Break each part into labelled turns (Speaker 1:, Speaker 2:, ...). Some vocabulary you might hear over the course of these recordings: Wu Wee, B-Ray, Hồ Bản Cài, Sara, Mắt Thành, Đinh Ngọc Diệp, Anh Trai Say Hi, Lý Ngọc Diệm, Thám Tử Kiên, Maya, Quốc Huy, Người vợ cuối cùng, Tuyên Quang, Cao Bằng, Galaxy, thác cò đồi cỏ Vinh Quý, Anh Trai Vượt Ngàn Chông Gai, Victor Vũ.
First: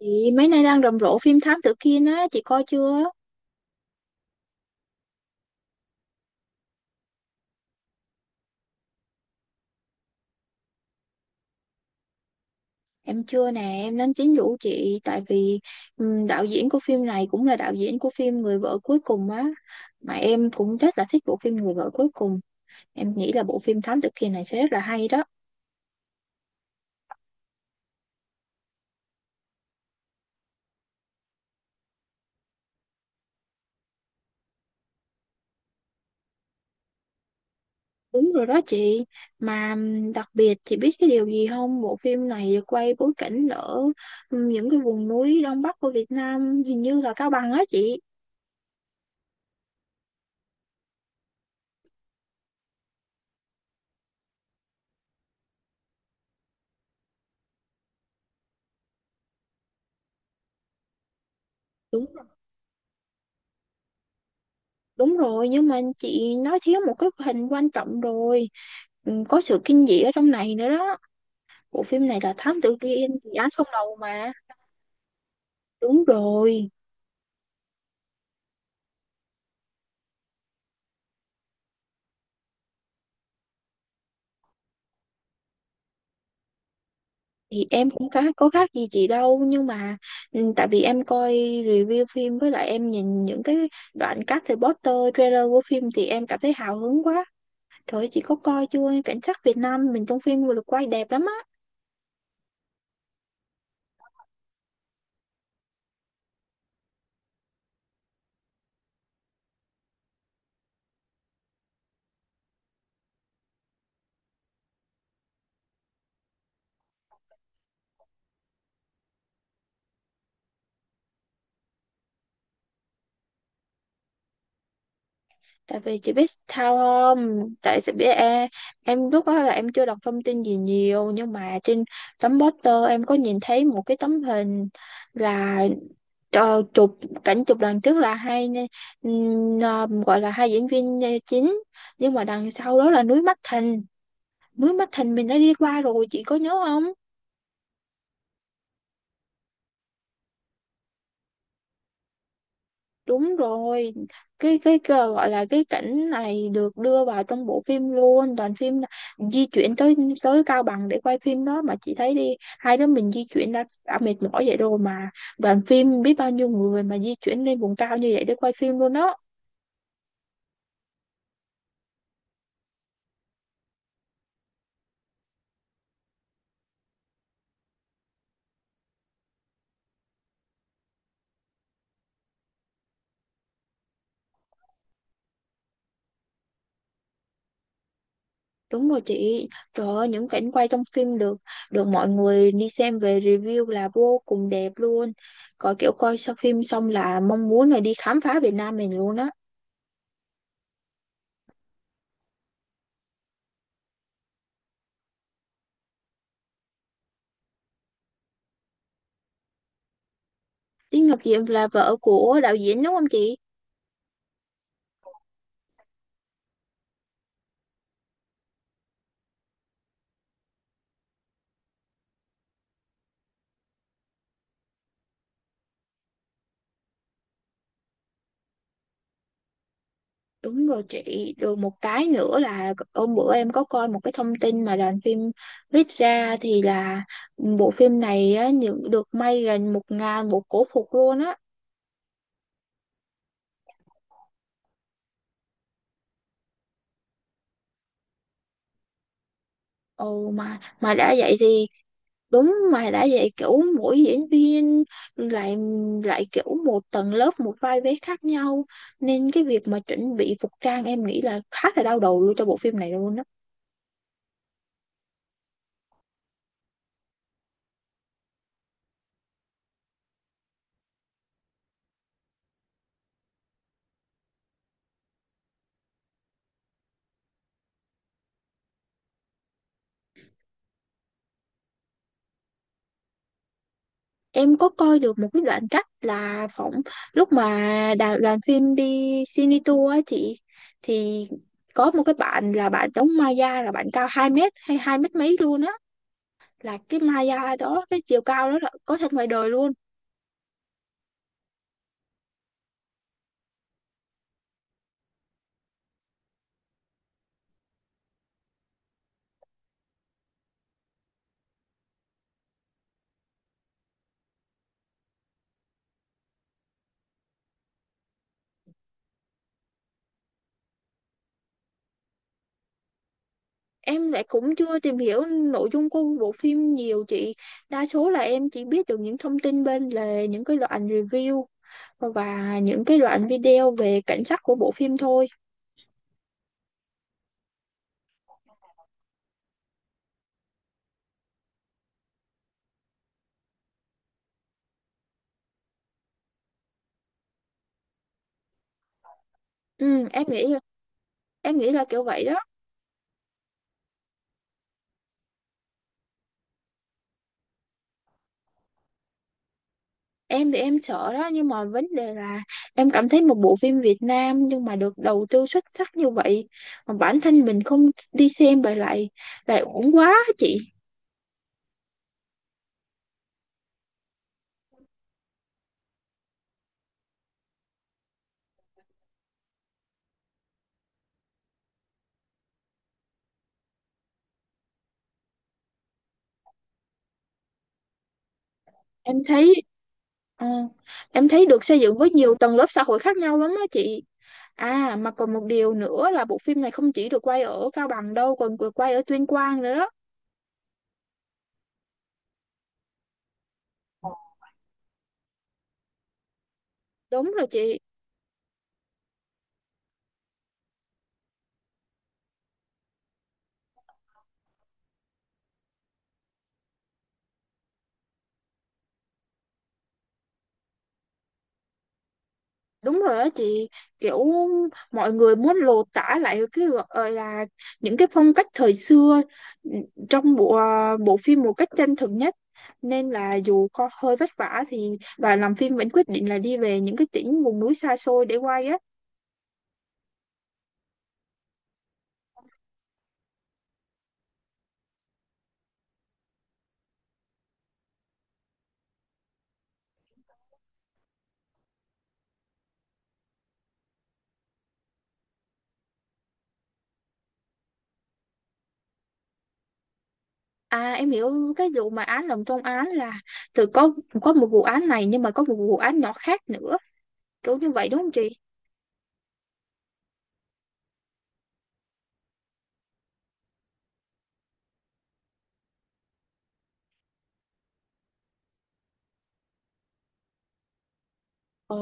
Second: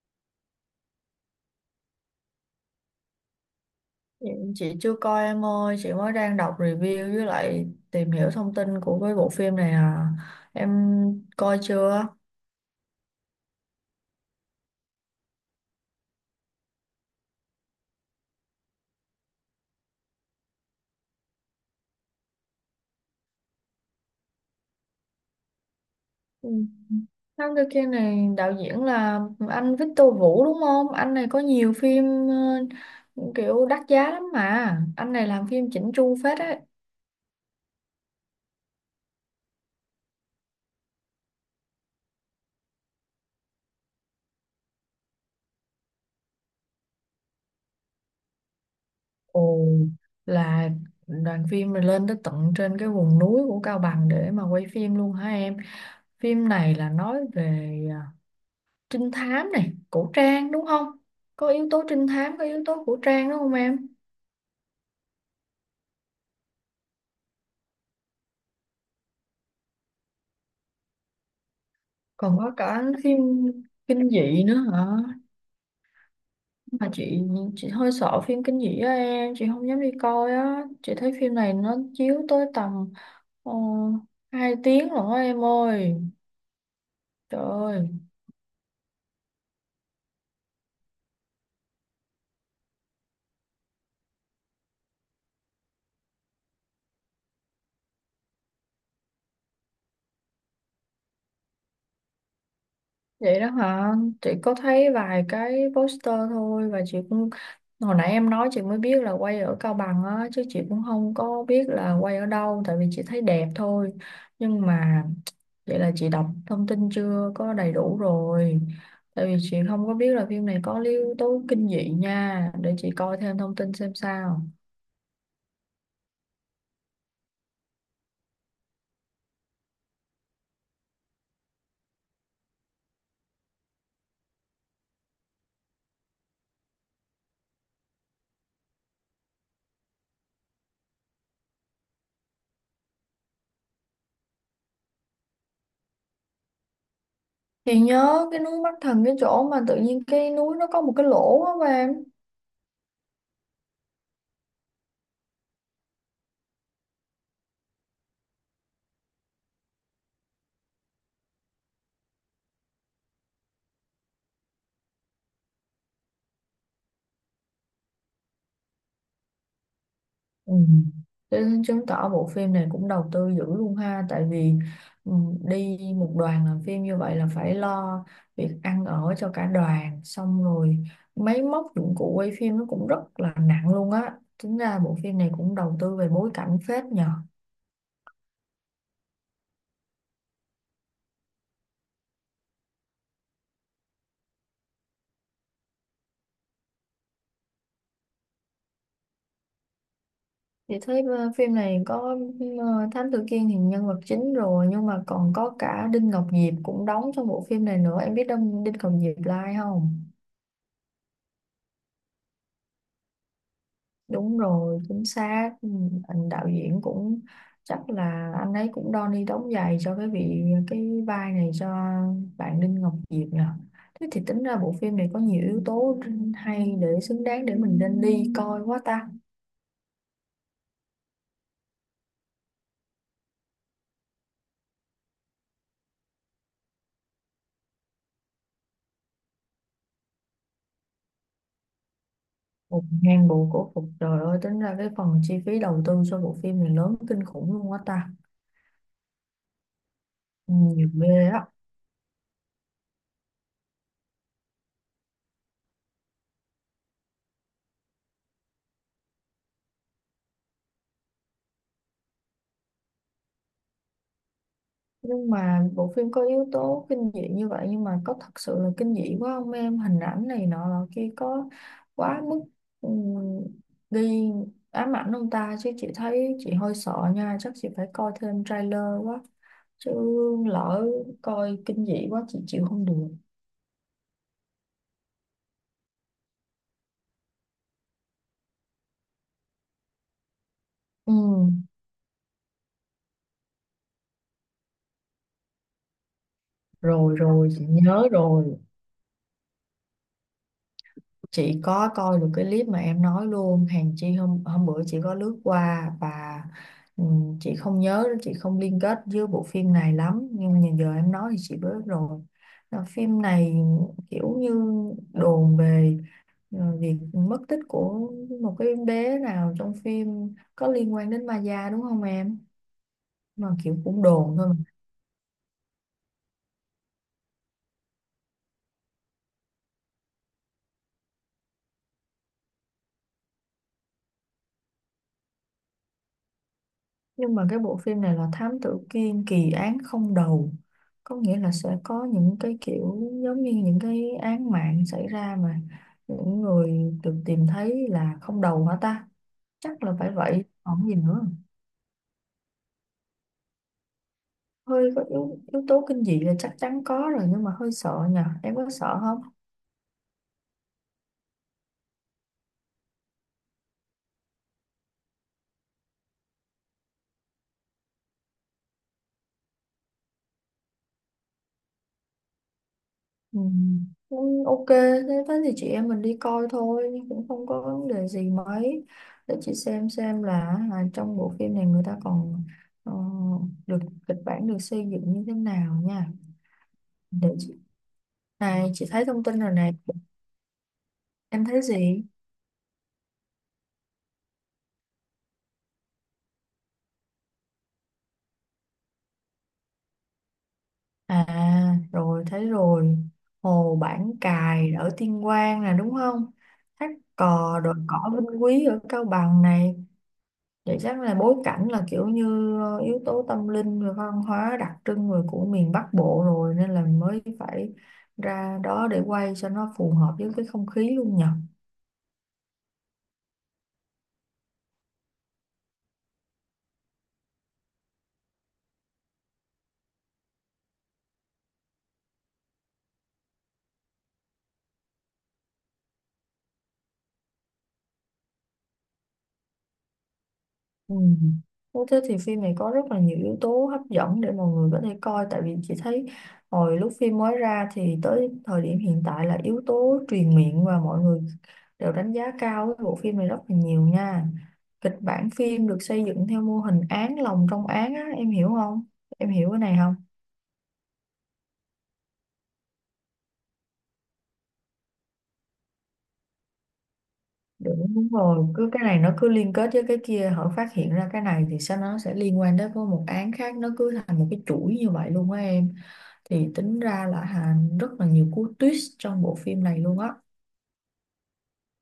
Speaker 1: Chị mấy nay đang rầm rộ phim Thám Tử Kiên á, chị coi chưa?
Speaker 2: Dạ, chị chưa coi em ơi, chị mới đang đọc review với lại tìm hiểu thông tin của cái bộ phim này à. Em coi chưa?
Speaker 1: Em chưa nè, em đang tính rủ chị tại vì đạo diễn của phim này cũng là đạo diễn của phim Người vợ cuối cùng á. Mà em cũng rất là thích bộ phim Người vợ cuối cùng. Em nghĩ là bộ phim Thám Tử Kiên này sẽ rất là hay đó.
Speaker 2: Ừ. Thám Tử Kiên này đạo diễn là anh Victor Vũ đúng không? Anh này có nhiều phim ờ, kiểu đắt giá lắm mà. Anh này làm phim chỉnh chu phết ấy.
Speaker 1: Đúng rồi đó chị. Mà đặc biệt chị biết cái điều gì không? Bộ phim này được quay bối cảnh ở những cái vùng núi Đông Bắc của Việt Nam, hình như là Cao Bằng á chị.
Speaker 2: Ồ, là đoàn phim này lên tới tận trên cái vùng núi của Cao Bằng để mà quay phim luôn hả em? Phim này là nói về trinh thám này cổ trang, đúng không, có yếu tố
Speaker 1: Đúng
Speaker 2: trinh thám, có yếu tố cổ trang đúng không em?
Speaker 1: Đúng rồi, nhưng mà chị nói thiếu một cái hình quan trọng rồi. Ừ, có sự kinh dị ở trong này nữa đó. Bộ phim này là
Speaker 2: Còn có
Speaker 1: Thám Tử
Speaker 2: cả
Speaker 1: Kiên,
Speaker 2: phim
Speaker 1: dự án không đầu
Speaker 2: kinh
Speaker 1: mà.
Speaker 2: dị nữa hả?
Speaker 1: Đúng rồi.
Speaker 2: Mà chị hơi sợ phim kinh dị á em, chị không dám đi coi á. Chị thấy phim này nó chiếu tới tầm uh, 2 tiếng rồi á em ơi, trời
Speaker 1: Thì
Speaker 2: ơi.
Speaker 1: em cũng khá, có khác gì chị đâu nhưng mà ừ, tại vì em coi review phim với lại em nhìn những cái đoạn cắt từ poster trailer của phim thì em cảm thấy hào hứng quá. Trời ơi, chị có coi chưa? Cảnh sát Việt Nam mình trong phim vừa được quay đẹp lắm á.
Speaker 2: Vậy đó hả? Chị có thấy vài cái poster thôi và chị cũng, hồi nãy em nói chị mới biết là quay ở Cao Bằng á, chứ chị cũng không có biết là quay ở đâu, tại vì chị thấy đẹp thôi. Nhưng mà vậy là chị đọc thông tin chưa có đầy đủ rồi. Tại vì chị không có biết là phim này có yếu tố kinh dị nha, để chị coi thêm thông tin xem sao.
Speaker 1: Tại vì chị biết sao không, tại chị biết em lúc đó là em chưa đọc thông tin gì nhiều nhưng mà trên tấm poster em có nhìn thấy một cái tấm hình là chụp cảnh chụp đằng trước là hai gọi là hai diễn viên chính nhưng mà đằng sau đó là núi Mắt Thành, núi Mắt Thành mình đã đi qua rồi chị có nhớ không?
Speaker 2: Chị nhớ cái núi Mắt Thần, cái chỗ mà tự nhiên cái núi nó có một cái lỗ á em.
Speaker 1: Đúng rồi, cái gọi là cái cảnh này được đưa vào trong bộ phim luôn, đoàn phim là di chuyển tới tới Cao Bằng để quay phim đó. Mà chị thấy đi, hai đứa mình di chuyển đã mệt mỏi vậy rồi mà đoàn phim biết bao nhiêu người mà di chuyển lên vùng cao như vậy để quay phim luôn đó.
Speaker 2: Ừ. Thế chứng tỏ bộ phim này cũng đầu tư dữ luôn ha, tại vì ừ, đi một đoàn làm phim như vậy là phải lo việc ăn ở cho cả đoàn, xong rồi máy móc dụng cụ quay phim nó cũng rất là nặng luôn á. Tính ra bộ phim này cũng đầu tư về bối cảnh phết nhờ.
Speaker 1: Đúng rồi chị, trời ơi, những cảnh quay trong phim được được mọi người đi xem về review là vô cùng đẹp luôn. Có kiểu coi sau phim xong là mong muốn là đi khám phá Việt Nam mình luôn á.
Speaker 2: Vậy thấy phim này có, ờ, Thám Tử Kiên thì nhân vật chính rồi, nhưng mà còn có cả Đinh Ngọc Diệp cũng đóng trong bộ phim này nữa. Em biết Đinh Đinh Ngọc Diệp là ai không?
Speaker 1: Lý Ngọc Diệm là vợ của đạo diễn đúng không chị?
Speaker 2: Đúng rồi, chính xác. Ừ, anh đạo diễn cũng chắc là anh ấy cũng đo ni đóng giày cho cái vị cái vai này cho bạn Đinh Ngọc Diệp nhờ. Thế thì tính ra bộ phim này có nhiều yếu tố hay, để xứng đáng để mình nên đi coi quá ta.
Speaker 1: Đúng rồi chị, được một cái nữa là hôm bữa em có coi một cái thông tin mà đoàn phim viết ra thì là bộ phim này á, được may gần 1.000 bộ cổ phục luôn á.
Speaker 2: Một ngàn bộ cổ phục, trời ơi, tính ra cái phần chi phí đầu tư cho bộ phim này lớn kinh khủng luôn quá ta.
Speaker 1: Ồ,
Speaker 2: Ừ,
Speaker 1: mà
Speaker 2: nhiều
Speaker 1: mà đã
Speaker 2: ghê
Speaker 1: vậy
Speaker 2: á.
Speaker 1: thì đúng, mà đã vậy kiểu mỗi diễn viên lại lại kiểu một tầng lớp một vai vế khác nhau, nên cái việc mà chuẩn bị phục trang em nghĩ là khá là đau đầu luôn cho bộ phim này luôn á.
Speaker 2: Nhưng mà bộ phim có yếu tố kinh dị như vậy, nhưng mà có thật sự là kinh dị quá không em? Hình ảnh này nọ là kia có quá mức, ừm, đi ám ảnh ông ta chứ? Chị thấy chị hơi sợ nha, chắc chị phải coi thêm trailer quá, chứ lỡ coi kinh dị quá chị chịu không được.
Speaker 1: Em có coi được một cái đoạn cắt là phỏng lúc mà đoàn phim đi cine tour á chị,
Speaker 2: Ừ,
Speaker 1: thì có một cái bạn là bạn đóng Maya là bạn cao 2 mét hay 2 mét mấy luôn á, là cái
Speaker 2: rồi rồi
Speaker 1: Maya
Speaker 2: chị
Speaker 1: đó cái
Speaker 2: nhớ
Speaker 1: chiều cao
Speaker 2: rồi.
Speaker 1: đó là có thật ngoài đời luôn.
Speaker 2: Chị có coi được cái clip mà em nói luôn hàng chi, hôm hôm bữa chị có lướt qua và, chị không nhớ, chị không liên kết với bộ phim này lắm, nhưng mà giờ em nói thì chị biết rồi. Là phim này kiểu như đồn về việc mất tích của một cái bé nào trong phim có liên quan đến ma da, đúng không em? Mà kiểu cũng
Speaker 1: Em lại
Speaker 2: đồn thôi.
Speaker 1: cũng chưa tìm hiểu nội dung của bộ phim nhiều chị, đa số là em chỉ biết được những thông tin bên lề, những cái đoạn review và những cái đoạn video về cảnh sắc của bộ phim thôi.
Speaker 2: Nhưng mà cái bộ phim này là Thám Tử Kiên kỳ án không đầu, có nghĩa là sẽ có những cái kiểu giống như những cái án mạng xảy ra, mà những người được tìm thấy là không đầu hả ta? Chắc là
Speaker 1: Ừ,
Speaker 2: phải
Speaker 1: em
Speaker 2: vậy
Speaker 1: nghĩ
Speaker 2: còn gì nữa.
Speaker 1: em nghĩ là kiểu vậy đó.
Speaker 2: Hơi có yếu tố kinh dị là chắc chắn có rồi, nhưng mà hơi sợ nhờ, em có sợ không?
Speaker 1: Em thì em sợ đó, nhưng mà vấn đề là em cảm thấy một bộ phim Việt Nam nhưng mà được đầu tư xuất sắc như vậy mà bản thân mình không đi xem vậy lại lại uổng quá á chị.
Speaker 2: Ừ. Cũng ok, thế thế thì chị em mình đi coi thôi, nhưng cũng không có vấn đề gì mấy. Để chị xem là, à, trong bộ phim này người ta còn, ờ, được kịch bản được xây dựng như thế nào nha. Để chị, này chị thấy
Speaker 1: Em
Speaker 2: thông tin rồi
Speaker 1: thấy
Speaker 2: này.
Speaker 1: ờ, em
Speaker 2: Em
Speaker 1: thấy
Speaker 2: thấy
Speaker 1: được xây dựng
Speaker 2: gì?
Speaker 1: với nhiều tầng lớp xã hội khác nhau lắm đó chị. À mà còn một điều nữa là bộ phim này không chỉ được quay ở Cao Bằng đâu, còn được quay ở Tuyên Quang nữa đó.
Speaker 2: À rồi, thấy rồi. Hồ Bản Cài ở Tuyên Quang nè, đúng không? Thác
Speaker 1: Đúng rồi
Speaker 2: cò, đồi
Speaker 1: chị.
Speaker 2: cỏ Vinh Quý ở Cao Bằng này. Vậy chắc là bối cảnh là kiểu như yếu tố tâm linh rồi văn hóa đặc trưng rồi của miền Bắc Bộ rồi, nên là mới phải ra đó để quay cho nó phù hợp với cái không khí luôn nhỉ.
Speaker 1: Đúng rồi đó chị, kiểu mọi người muốn lột tả lại cái gọi là những cái phong cách thời xưa, ừ, trong bộ phim một cách chân thực nhất. Nên là dù có hơi vất vả thì đoàn làm phim vẫn quyết định là đi về những cái tỉnh vùng núi xa xôi để quay á.
Speaker 2: Ừ. Thế thế thì phim này có rất là nhiều yếu tố hấp dẫn để mọi người có thể coi, tại vì chị thấy hồi lúc phim mới ra thì tới thời điểm hiện tại là yếu tố truyền miệng và mọi người đều đánh giá cao cái bộ phim này rất là nhiều nha. Kịch bản phim được xây dựng theo mô hình án lồng trong án á, em hiểu không? Em hiểu cái này không?
Speaker 1: À em hiểu cái vụ mà án lồng trong án là từ có có một vụ án này nhưng mà có một vụ án nhỏ khác nữa, kiểu như
Speaker 2: Đúng,
Speaker 1: vậy đúng
Speaker 2: đúng
Speaker 1: không chị?
Speaker 2: rồi, cứ cái này nó cứ liên kết với cái kia, hở phát hiện ra cái này thì sao nó sẽ liên quan đến với một án khác, nó cứ thành một cái chuỗi như vậy luôn á em. Thì tính ra là Hà, rất là nhiều cú twist trong bộ phim này luôn á.
Speaker 1: Ờ.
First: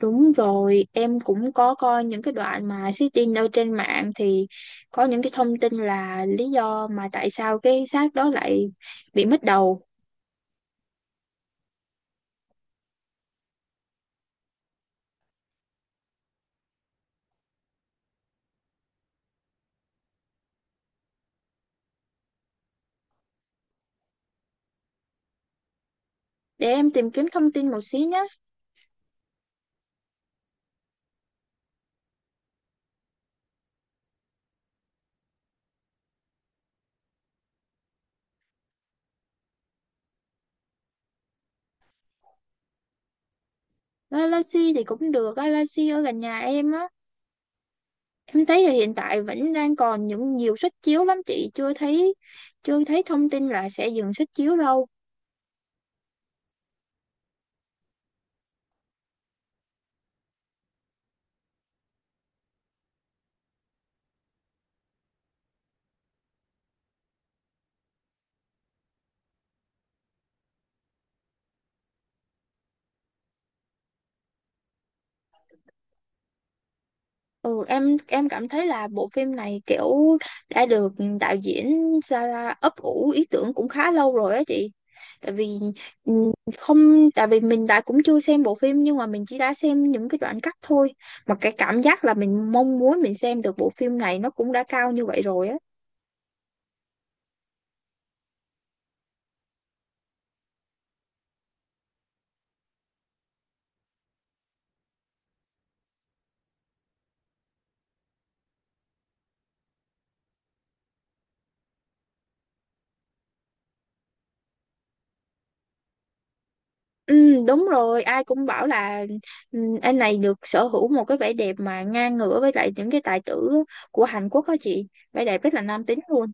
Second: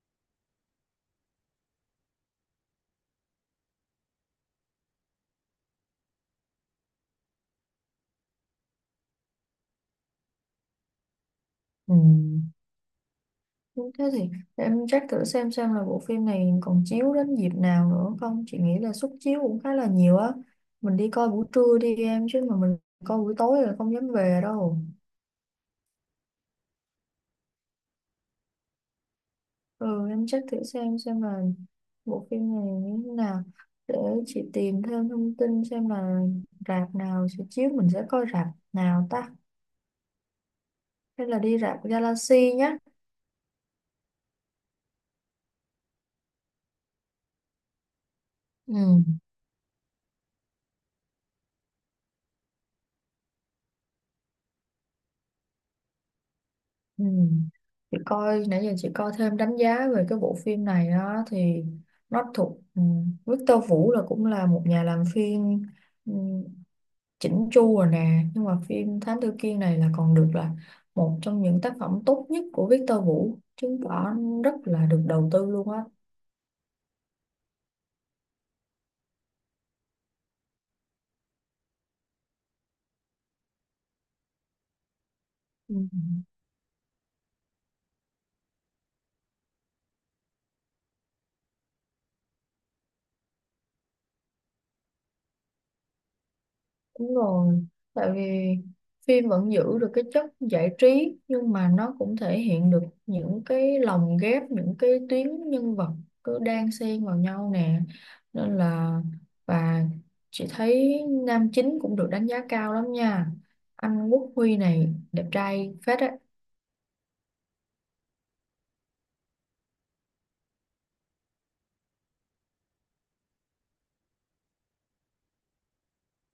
Speaker 1: Đúng rồi, em cũng có coi những cái đoạn mà sitting ở trên mạng thì có những cái thông tin là lý do mà tại sao cái xác đó lại bị mất đầu.
Speaker 2: Ừ. Thế thì để em check thử xem là bộ phim này còn chiếu đến dịp nào nữa không. Chị nghĩ là suất chiếu cũng khá là nhiều á. Mình đi coi buổi trưa đi em, chứ mà mình coi buổi tối là không dám về đâu.
Speaker 1: Để em tìm kiếm thông tin một xí nhé.
Speaker 2: Ừ, em check thử xem là bộ phim này như thế nào, để chị tìm thêm thông tin xem là rạp nào sẽ chiếu, mình sẽ coi rạp nào ta, hay là đi rạp Galaxy nhá.
Speaker 1: Galaxy thì cũng được, Galaxy ở gần nhà em á. Em thấy là hiện
Speaker 2: Ừ.
Speaker 1: tại vẫn đang còn những nhiều suất chiếu lắm chị, chưa thấy thông tin là sẽ dừng suất chiếu đâu.
Speaker 2: Ừ. Chị coi nãy giờ, chị coi thêm đánh giá về cái bộ phim này á, thì nó thuộc, Victor Vũ là cũng là một nhà làm phim, ừ, chỉnh chu rồi nè, nhưng mà phim Thám Tử Kiên này là còn được là một trong những tác phẩm tốt nhất của Victor Vũ, chứng tỏ rất là được đầu tư luôn á.
Speaker 1: Ừ, em cảm thấy là bộ phim này kiểu đã được đạo diễn Sara ấp ủ ý tưởng cũng khá lâu rồi á chị. Tại vì
Speaker 2: Ừ.
Speaker 1: ừ, không tại vì mình đã cũng chưa xem bộ phim nhưng mà mình chỉ đã xem những cái đoạn cắt thôi. Mà cái cảm giác là mình mong muốn mình xem được bộ phim này nó cũng đã cao như vậy rồi á.
Speaker 2: Đúng rồi, tại vì phim vẫn giữ được cái chất giải trí, nhưng mà nó cũng thể hiện được những cái lồng ghép, những cái tuyến nhân vật cứ đan xen vào nhau nè. Nên là, và chị thấy nam chính cũng được đánh giá cao lắm nha. Anh Quốc Huy này đẹp trai phết á.
Speaker 1: Ừ, đúng rồi, ai cũng bảo là ừ, anh này được sở hữu một cái vẻ đẹp mà ngang ngửa với lại những cái tài tử của Hàn Quốc đó chị. Vẻ đẹp rất là nam tính luôn.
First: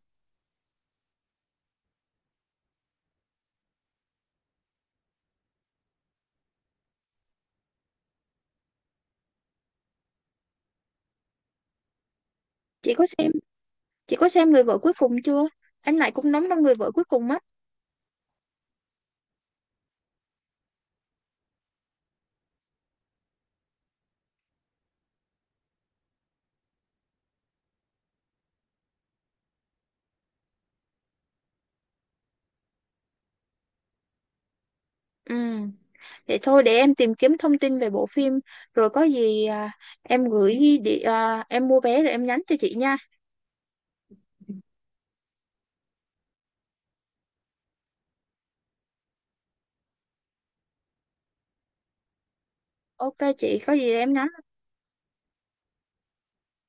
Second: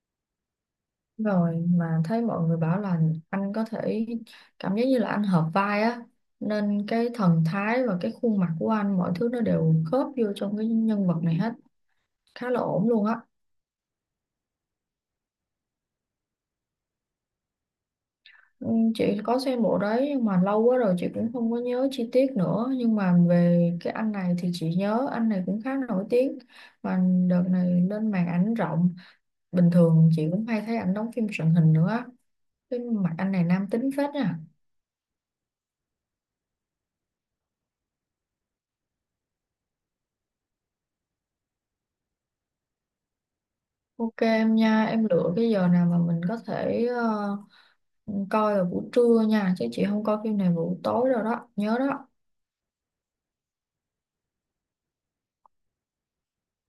Speaker 2: Rồi mà thấy mọi người bảo là anh có thể, cảm giác như là anh hợp vai á. Nên cái thần thái và cái khuôn mặt của anh, mọi thứ nó đều khớp vô trong cái nhân vật này hết, khá là ổn
Speaker 1: Chị
Speaker 2: luôn
Speaker 1: có
Speaker 2: á.
Speaker 1: xem Chị có xem Người vợ cuối cùng chưa? Anh Lại cũng đóng trong Người vợ cuối cùng á.
Speaker 2: Ừ, chị có xem bộ đấy nhưng mà lâu quá rồi chị cũng không có nhớ chi tiết nữa, nhưng mà về cái anh này thì chị nhớ anh này cũng khá nổi tiếng, mà đợt này lên màn ảnh rộng, bình thường chị cũng hay thấy ảnh đóng phim truyền hình nữa á. Cái mặt anh này nam tính phết nha.
Speaker 1: Ừ. Vậy thôi để em tìm kiếm thông tin về bộ phim rồi có gì em gửi em mua vé rồi em nhắn cho chị nha.
Speaker 2: Ok em nha, em lựa cái giờ nào mà mình có thể, coi vào buổi trưa nha, chứ chị không coi phim này vào buổi tối rồi đó, nhớ đó.
Speaker 1: Ok chị, có gì em nhắn